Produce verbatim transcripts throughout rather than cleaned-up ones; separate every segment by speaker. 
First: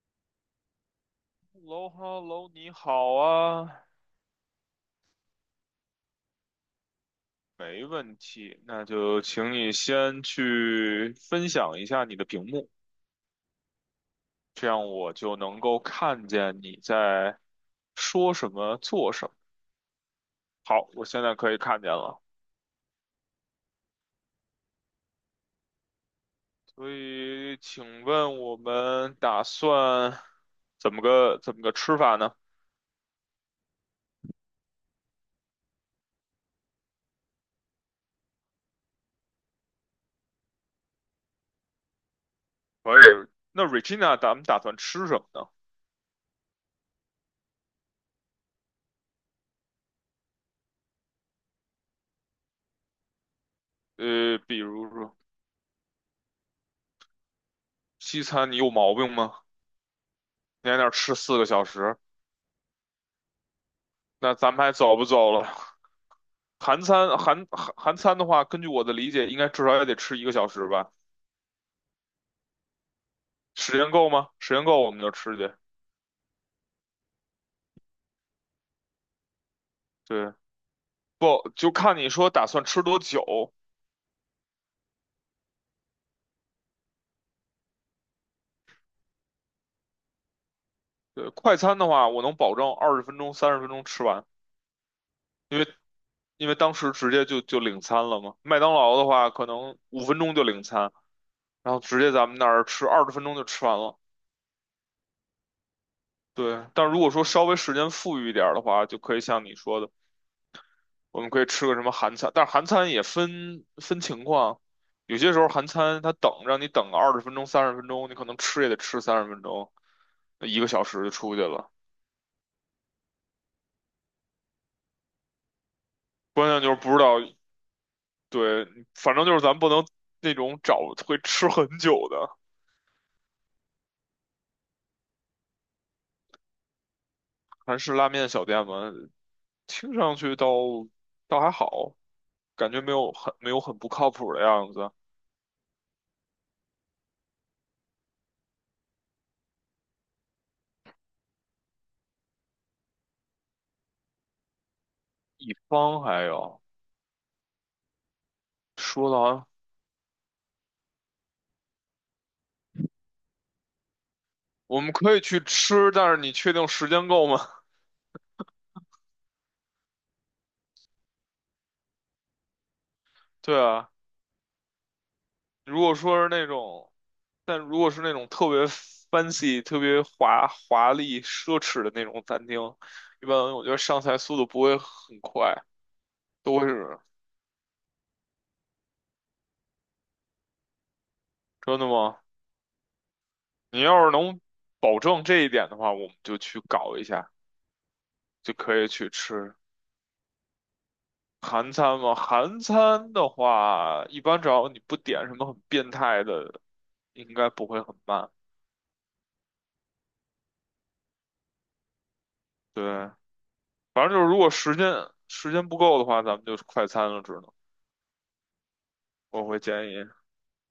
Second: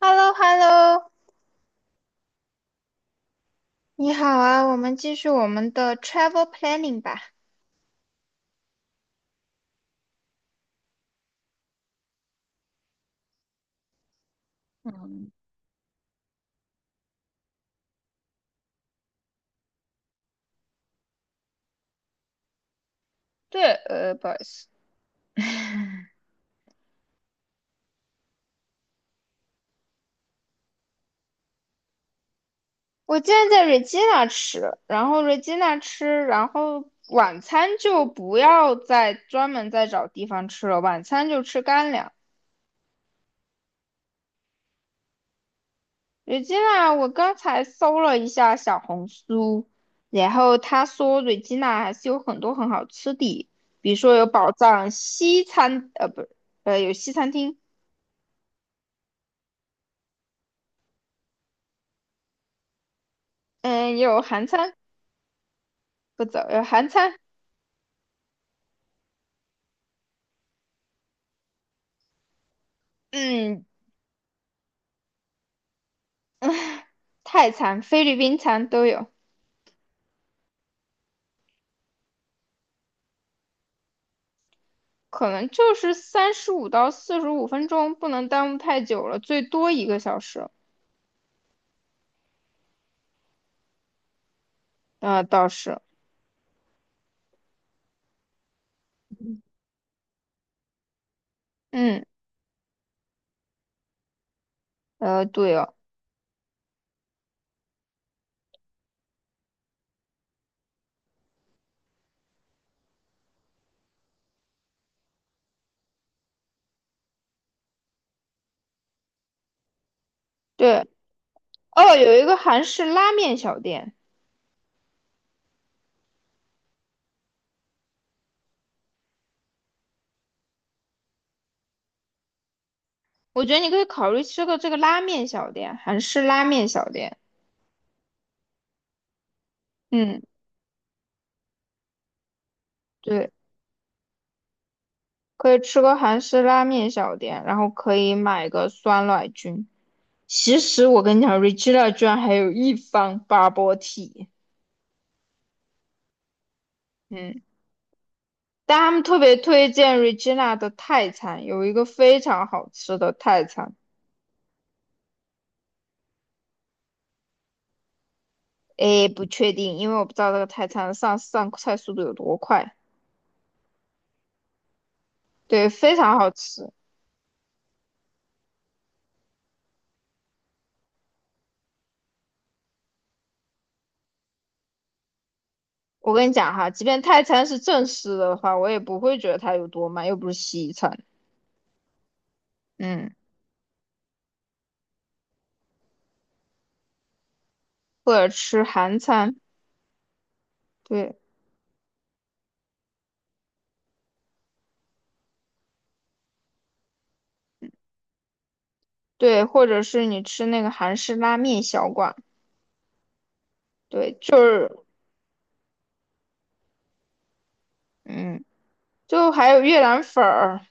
Speaker 1: h e l l o h e l l o
Speaker 2: Hello,Hello,你好啊。
Speaker 1: 你好啊，我们继续我们的 travel planning 吧。
Speaker 2: 没问题。那就请你先去分享一下你的屏幕，这样我
Speaker 1: 嗯，
Speaker 2: 就能够看见你在说什么、做什么。好，我现在可以看见了。
Speaker 1: 对，呃，不好意思，
Speaker 2: 所以，请问我们打算怎么个怎么个吃法呢？
Speaker 1: 我今天在 Regina 吃，然后 Regina 吃，然后晚餐就不要再专门再找地方吃了，晚餐就吃干粮。
Speaker 2: 可以。那 Regina，咱们打算吃什么呢？
Speaker 1: Regina，我刚才搜了一下小红书，然后他说 Regina 还是有很多很好吃的，比如说有
Speaker 2: 呃，
Speaker 1: 宝
Speaker 2: 比如
Speaker 1: 藏
Speaker 2: 说
Speaker 1: 西餐，呃，不是，呃，有西餐厅，
Speaker 2: 西餐，你有毛病吗？你在那儿吃四个小时，
Speaker 1: 嗯，也有
Speaker 2: 那
Speaker 1: 韩
Speaker 2: 咱们还
Speaker 1: 餐，
Speaker 2: 走不走了？
Speaker 1: 不走，有
Speaker 2: 韩
Speaker 1: 韩餐，
Speaker 2: 餐韩韩韩餐的话，根据我的理解，应该至少也得吃一个小时吧？
Speaker 1: 嗯，
Speaker 2: 时间够吗？时间够我们就吃去。
Speaker 1: 泰餐、菲律宾餐都有，
Speaker 2: 对，不就看你说打算吃多久。
Speaker 1: 可能就是三十五到四十五分钟，不能耽误太久了，最多一个小时。
Speaker 2: 对，快餐的话，我能保证二十分钟、三十分钟吃完，
Speaker 1: 啊、倒
Speaker 2: 因为
Speaker 1: 是，
Speaker 2: 因为当时直接就就领餐了嘛。麦当劳的话，可能五分钟就领餐，然后直
Speaker 1: 嗯，
Speaker 2: 接咱们那儿吃二十分钟就吃完了。
Speaker 1: 呃，对哦，
Speaker 2: 对，但如果说稍微时间富裕一点儿的话，就可以像你说的，我们可以吃个什么韩餐，但是韩餐也分分情况，有些时候韩餐他等让你等个二十分钟、三十分钟，你可能吃也得吃三十分钟，一个小
Speaker 1: 对
Speaker 2: 时就出去了。
Speaker 1: 哦，有一个韩式拉面小店，
Speaker 2: 关键就是不知道，对，反正就是咱不能那种找会吃很久的
Speaker 1: 我觉得你可以考虑吃个这个拉面小店，韩式拉面小店。
Speaker 2: 韩式拉面小店嘛，听上
Speaker 1: 嗯，
Speaker 2: 去倒倒还好，感觉没有
Speaker 1: 对，
Speaker 2: 很没有很不靠谱的样子。
Speaker 1: 可以吃个韩式拉面小店，然后可以买个酸奶菌。其实我跟你讲，Regina 居然还有一方 b u b
Speaker 2: 一方还有
Speaker 1: 嗯，但他们
Speaker 2: 说的
Speaker 1: 特
Speaker 2: 好
Speaker 1: 别
Speaker 2: 像
Speaker 1: 推荐 Regina 的泰餐，有一个非常好吃的泰餐。
Speaker 2: 我们可以去吃，但是你确定时间够吗？
Speaker 1: 诶，不确定，因为我不知道这个泰餐上上菜速度有多快。
Speaker 2: 对啊。
Speaker 1: 对，
Speaker 2: 如果
Speaker 1: 非常
Speaker 2: 说是
Speaker 1: 好
Speaker 2: 那
Speaker 1: 吃。
Speaker 2: 种，但如果是那种特别 fancy、特别华华丽、奢侈的那种餐厅，一般我觉得上菜速度不会很快，
Speaker 1: 我跟你讲
Speaker 2: 都会
Speaker 1: 哈，即
Speaker 2: 是
Speaker 1: 便泰餐是正式的话，我也不会觉得它有多慢，又不是西餐。
Speaker 2: 真的吗？
Speaker 1: 嗯，
Speaker 2: 你要是能保证这一点的话，我们就去搞一下，
Speaker 1: 或者
Speaker 2: 就
Speaker 1: 吃
Speaker 2: 可以
Speaker 1: 韩
Speaker 2: 去
Speaker 1: 餐，
Speaker 2: 吃
Speaker 1: 对
Speaker 2: 韩餐嘛。韩餐的话，一般只要你不点什么很变态的，应该不会很慢。
Speaker 1: 对，或者是你吃那个韩式拉面小馆，
Speaker 2: 对，反
Speaker 1: 对，
Speaker 2: 正就是
Speaker 1: 就
Speaker 2: 如果
Speaker 1: 是
Speaker 2: 时间时间不够的话，咱们就是快餐了，只能
Speaker 1: 嗯，就
Speaker 2: 我
Speaker 1: 还
Speaker 2: 会
Speaker 1: 有越
Speaker 2: 建议。
Speaker 1: 南粉儿，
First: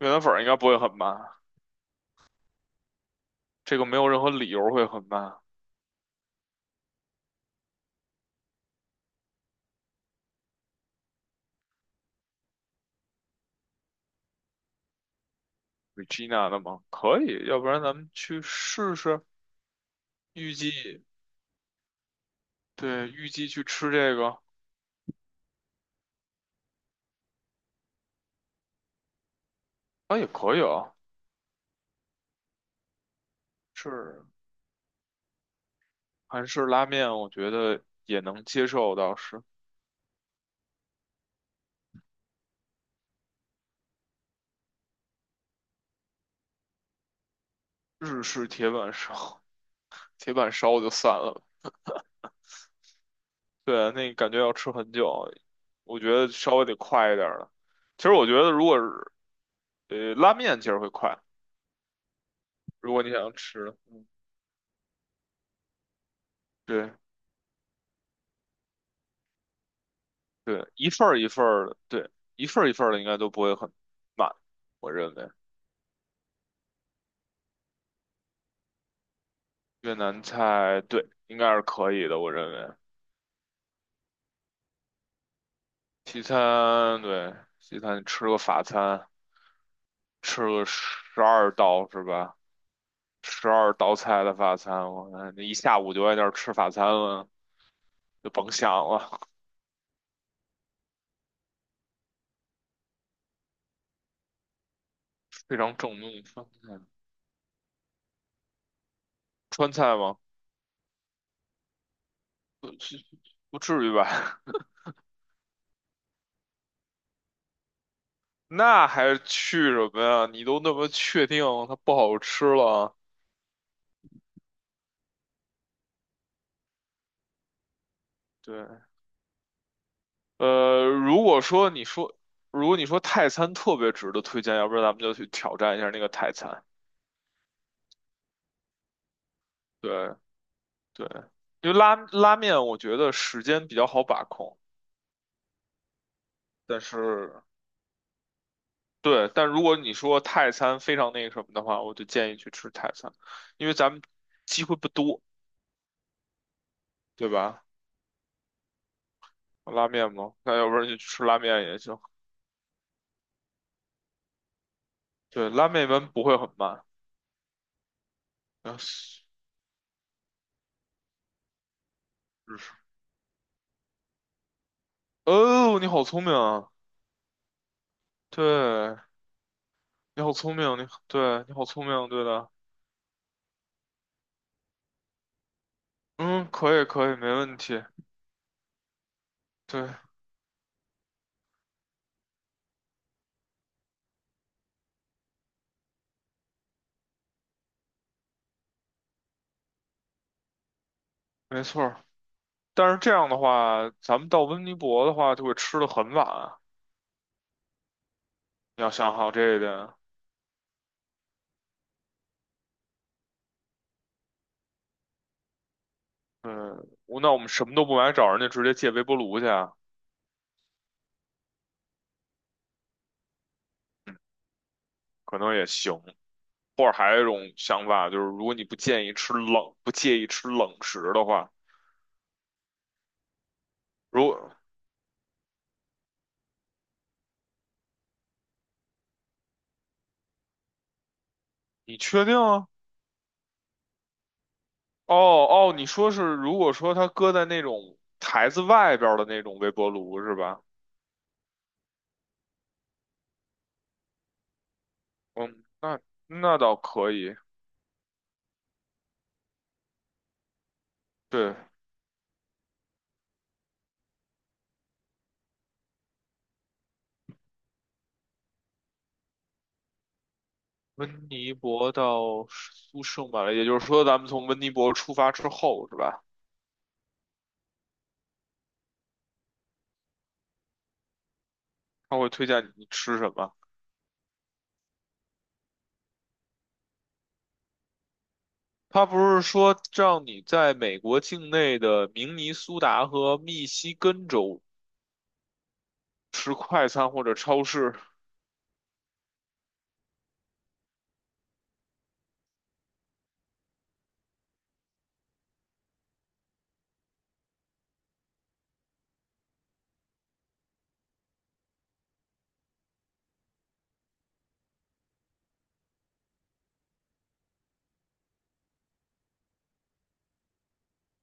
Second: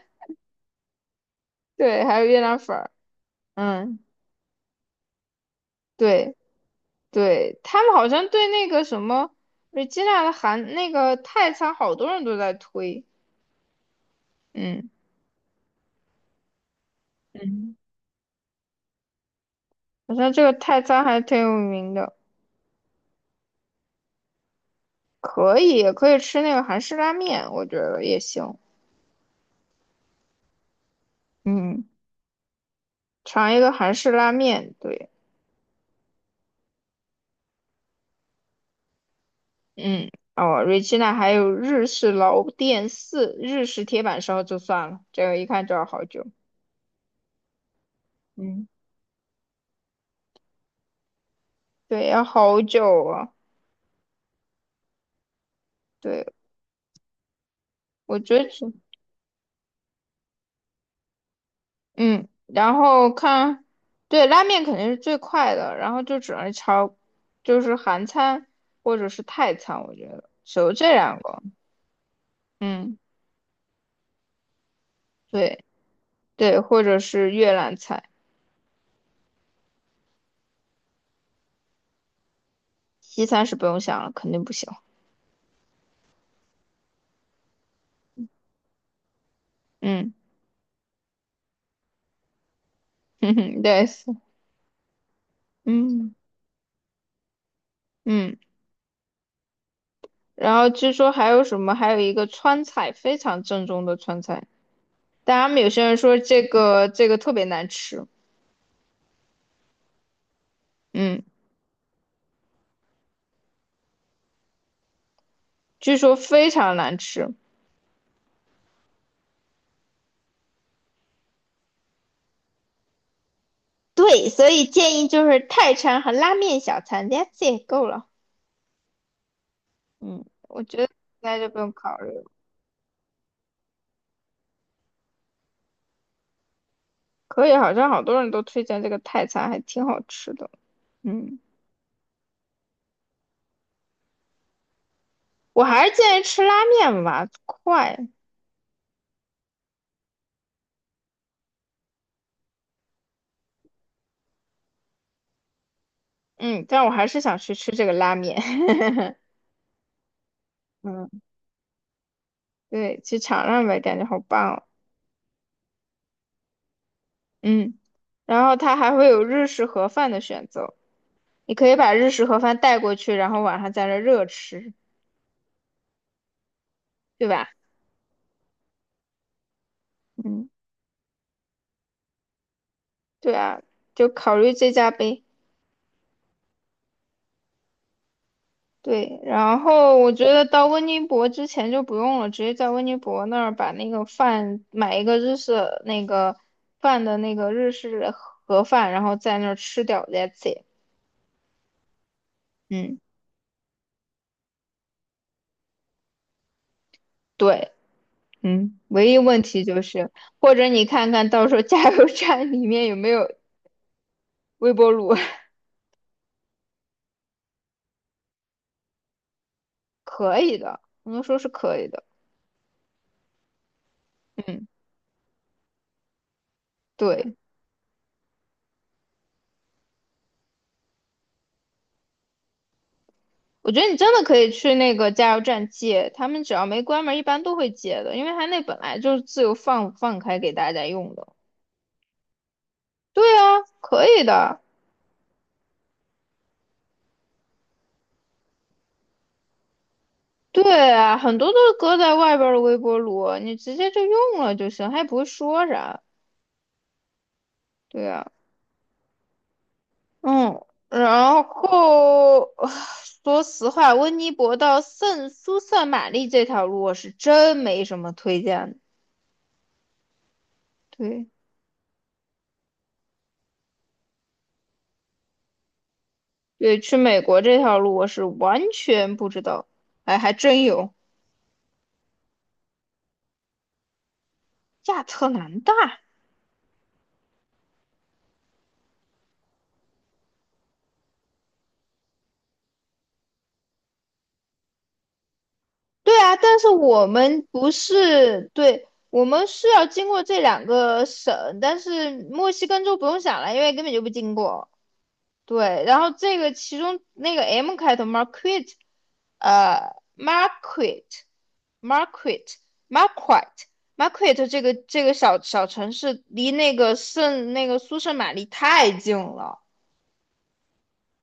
Speaker 2: 越南粉儿应该不会很慢，
Speaker 1: 对，还有越南粉儿，
Speaker 2: 这个没
Speaker 1: 嗯。
Speaker 2: 有任何理由会很慢。
Speaker 1: 对，对，他们好像对那个什么瑞吉娜的韩那个泰餐，好多人都在推，嗯，
Speaker 2: Regina 的吗？可以，要不
Speaker 1: 嗯，
Speaker 2: 然咱们去试试。
Speaker 1: 好像这个
Speaker 2: 预
Speaker 1: 泰
Speaker 2: 计，
Speaker 1: 餐还挺有名的，
Speaker 2: 对，预计去吃这个，
Speaker 1: 可以也可以吃那个韩式拉面，我觉得也行，
Speaker 2: 啊，也可以啊。
Speaker 1: 嗯，尝一个韩式
Speaker 2: 是
Speaker 1: 拉面，对，
Speaker 2: 韩式拉面，我觉得也能接受，倒是
Speaker 1: 嗯，哦瑞吉娜还有日式老店四，日式铁板烧就算了，这个一看就要好久，
Speaker 2: 日式
Speaker 1: 嗯，
Speaker 2: 铁板烧，铁板烧就算了。
Speaker 1: 对，要好久啊，
Speaker 2: 对，那感觉要吃很久，我觉得
Speaker 1: 对，
Speaker 2: 稍微得快一点儿了。其实
Speaker 1: 我
Speaker 2: 我觉
Speaker 1: 觉得。
Speaker 2: 得，如果是呃拉面，其实会快，
Speaker 1: 嗯，然
Speaker 2: 如果你
Speaker 1: 后
Speaker 2: 想要
Speaker 1: 看，
Speaker 2: 吃，嗯
Speaker 1: 对，拉面肯定是最快的，然后就只能
Speaker 2: 对。
Speaker 1: 朝，就是韩餐或者是泰餐，我觉得只
Speaker 2: 对，
Speaker 1: 有
Speaker 2: 一
Speaker 1: 这
Speaker 2: 份
Speaker 1: 两
Speaker 2: 儿一
Speaker 1: 个。
Speaker 2: 份儿的，对，一份儿一份儿
Speaker 1: 嗯，
Speaker 2: 的应该都不会很慢，我认为
Speaker 1: 对对，或者是越南菜，
Speaker 2: 越南菜对应该是可以的，我认为
Speaker 1: 西餐是不用想了，肯定不行。
Speaker 2: 西餐对西餐你吃个法餐，
Speaker 1: 嗯，
Speaker 2: 吃个十二道是吧？
Speaker 1: 哼
Speaker 2: 十
Speaker 1: 哼，
Speaker 2: 二
Speaker 1: 对，
Speaker 2: 道
Speaker 1: 是
Speaker 2: 菜的法餐，我看那一下午就
Speaker 1: 嗯
Speaker 2: 在那儿吃法餐了，就
Speaker 1: 嗯，
Speaker 2: 甭想了，
Speaker 1: 然后据说还有什么，还有一个川菜，非常正宗的川菜，但他
Speaker 2: 非
Speaker 1: 们有
Speaker 2: 常
Speaker 1: 些
Speaker 2: 正
Speaker 1: 人
Speaker 2: 宗
Speaker 1: 说
Speaker 2: 的
Speaker 1: 这
Speaker 2: 川菜。
Speaker 1: 个这个特别难吃，
Speaker 2: 川菜吗？
Speaker 1: 嗯，
Speaker 2: 不不至于吧？
Speaker 1: 据说非常难吃。
Speaker 2: 那还去什么呀？你都那么确定它不好吃了，
Speaker 1: 对，所以建议就是泰餐和拉面小餐 t h a t 够了。
Speaker 2: 对。
Speaker 1: 嗯，我觉得
Speaker 2: 呃，
Speaker 1: 应
Speaker 2: 如
Speaker 1: 该
Speaker 2: 果
Speaker 1: 就不
Speaker 2: 说
Speaker 1: 用
Speaker 2: 你
Speaker 1: 考虑
Speaker 2: 说，
Speaker 1: 了。
Speaker 2: 如果你说泰餐特别值得推荐，要不然咱们就去挑战一下那个泰餐。
Speaker 1: 可以，好像好多人都推荐这个泰餐，还挺好
Speaker 2: 对
Speaker 1: 吃的。
Speaker 2: 对，
Speaker 1: 嗯，
Speaker 2: 因为拉拉面，我觉得时间比较好把控，
Speaker 1: 我还是建议吃拉
Speaker 2: 但
Speaker 1: 面吧，
Speaker 2: 是
Speaker 1: 快。
Speaker 2: 对，但如果你说泰餐非常那个什么的话，我就建议去吃泰餐，因为咱们机会不多，
Speaker 1: 嗯，但我还是
Speaker 2: 对
Speaker 1: 想去
Speaker 2: 吧？
Speaker 1: 吃这个拉面。
Speaker 2: 拉面嘛，那要不然就
Speaker 1: 嗯，
Speaker 2: 吃拉面也行。
Speaker 1: 对，去尝尝呗，感觉好棒哦。
Speaker 2: 对，拉面一般不会很慢。
Speaker 1: 嗯，然后它
Speaker 2: 啊，
Speaker 1: 还会
Speaker 2: 是
Speaker 1: 有日式盒饭的选择，你可以把日式盒饭
Speaker 2: 是
Speaker 1: 带过去，然后晚上在这热吃，
Speaker 2: 哦，你好聪明啊！
Speaker 1: 对吧？
Speaker 2: 对，你好
Speaker 1: 嗯，
Speaker 2: 聪明，你对，你好聪明，对的。
Speaker 1: 对啊，就考虑这家呗。
Speaker 2: 嗯，可以可以，没问题。
Speaker 1: 对，然
Speaker 2: 对，
Speaker 1: 后我觉得到温尼伯之前就不用了，直接在温尼伯那儿把那个饭买一个日式那个饭的那个日式盒饭，然后在那儿吃掉，that's it。
Speaker 2: 没错儿。但是
Speaker 1: 嗯，
Speaker 2: 这样的话，咱们到温尼伯的话就会吃的很晚啊。
Speaker 1: 对，嗯，
Speaker 2: 你要
Speaker 1: 唯
Speaker 2: 想
Speaker 1: 一
Speaker 2: 好
Speaker 1: 问
Speaker 2: 这一
Speaker 1: 题
Speaker 2: 点。
Speaker 1: 就是，或者你看看到时候加油站里面有没有微波炉，
Speaker 2: 嗯，我那我们什么都不买，找人家直接借微波炉去啊
Speaker 1: 可以的，我能说是可以的。嗯，
Speaker 2: 可能也行。或者还有一
Speaker 1: 对。
Speaker 2: 种想法就是，如果你不建议吃冷，不介意吃冷食的话，
Speaker 1: 我觉得你真的
Speaker 2: 如
Speaker 1: 可以
Speaker 2: 果
Speaker 1: 去那个加油站借，他们只要没关门，一般都会借的，因为他那本来就是自由放放开给大家用的。
Speaker 2: 你确定啊？
Speaker 1: 对啊，可以的。
Speaker 2: 哦哦，你说是如果说它搁在那种台子外边儿的那种微波炉是吧？
Speaker 1: 对啊，很多都是搁在外边儿的微波炉，你直接就用了就行，他也不会
Speaker 2: 嗯，
Speaker 1: 说
Speaker 2: 那
Speaker 1: 啥。
Speaker 2: 那倒可以。
Speaker 1: 对啊，嗯，然
Speaker 2: 对，
Speaker 1: 后 说实话，温尼伯到圣苏塞玛丽这条路我是真没什么推荐的
Speaker 2: 温
Speaker 1: 对
Speaker 2: 尼伯到苏圣马力，也就是说，咱们从温尼伯出发之后，是吧？
Speaker 1: 对，去美国这条路我是完全不知道，哎，还真有。
Speaker 2: 他会推荐你吃什么？
Speaker 1: 亚特兰大，
Speaker 2: 他不是说让你在美国境内的明尼苏达和密西根州
Speaker 1: 对啊，
Speaker 2: 吃
Speaker 1: 但是
Speaker 2: 快
Speaker 1: 我
Speaker 2: 餐或者
Speaker 1: 们
Speaker 2: 超
Speaker 1: 不
Speaker 2: 市？
Speaker 1: 是，对，我们是要经过这两个省，但是墨西哥州不用想了，因为根本就不经过。对，然后这个其中那个 M 开头 m a r q u e t 呃 m a r q u e t m a r q u e t m a r q u e t m a r q u e t 这个这个小小城市离那个圣那个苏圣玛丽太近了。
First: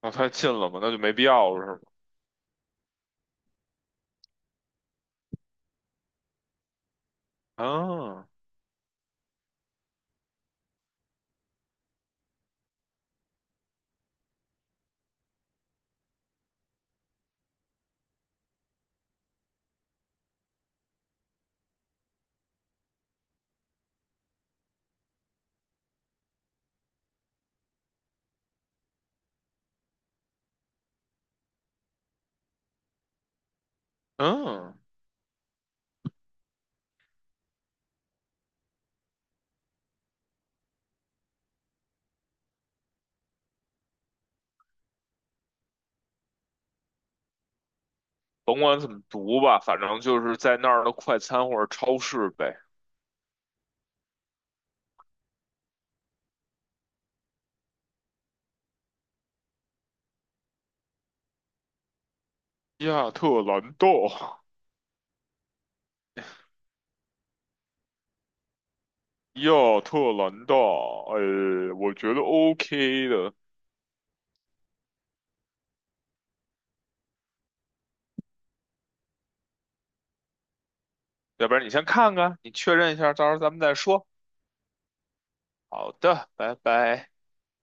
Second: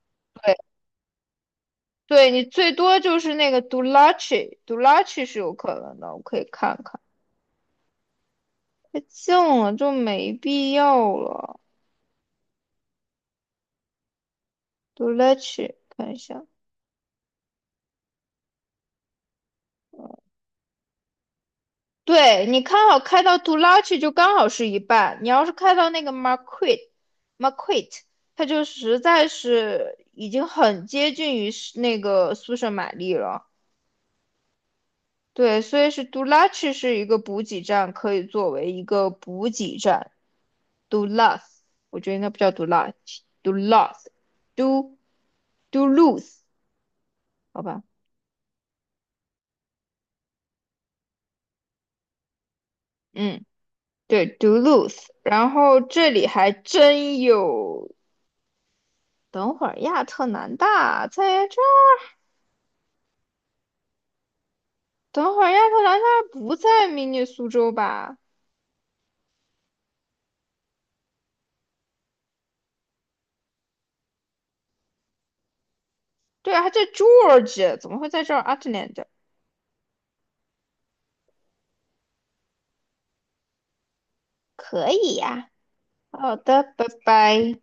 Speaker 2: 那太近
Speaker 1: 对，
Speaker 2: 了嘛，那就没必要了，是吗？
Speaker 1: 对你最多就是那个 Dulac，Dulac 是有可能的，我可以看看。
Speaker 2: 啊，
Speaker 1: 太近了就没必要了。杜拉奇，看一下，对你看好开到杜拉奇就刚好是一半，你要是开到那个 Marquette，Marquette，它就实在是已经很接近于是那个苏舍玛丽了。
Speaker 2: 嗯，
Speaker 1: 对，所以是杜拉奇是一个补给站，可以作为一个补给站。杜拉斯，我觉得应该不叫杜拉奇，杜拉斯，杜杜鲁斯，好吧，
Speaker 2: 甭管怎么读吧，反正就是在那儿的快餐或者超市呗。
Speaker 1: 嗯。对，Duluth，然后这里还真有。等会儿亚特兰大在这儿，
Speaker 2: 亚特兰大，
Speaker 1: 等会儿亚特兰大不在明尼苏州吧？
Speaker 2: 亚特兰大，哎，我觉得 O K 的。
Speaker 1: 对啊，还在 Georgia，怎么会在这儿 Atlanta？
Speaker 2: 要不然你先看看，你确认一下，到时候咱们再说。
Speaker 1: 可以呀、
Speaker 2: 好的，
Speaker 1: 好
Speaker 2: 拜
Speaker 1: 的，拜
Speaker 2: 拜。
Speaker 1: 拜。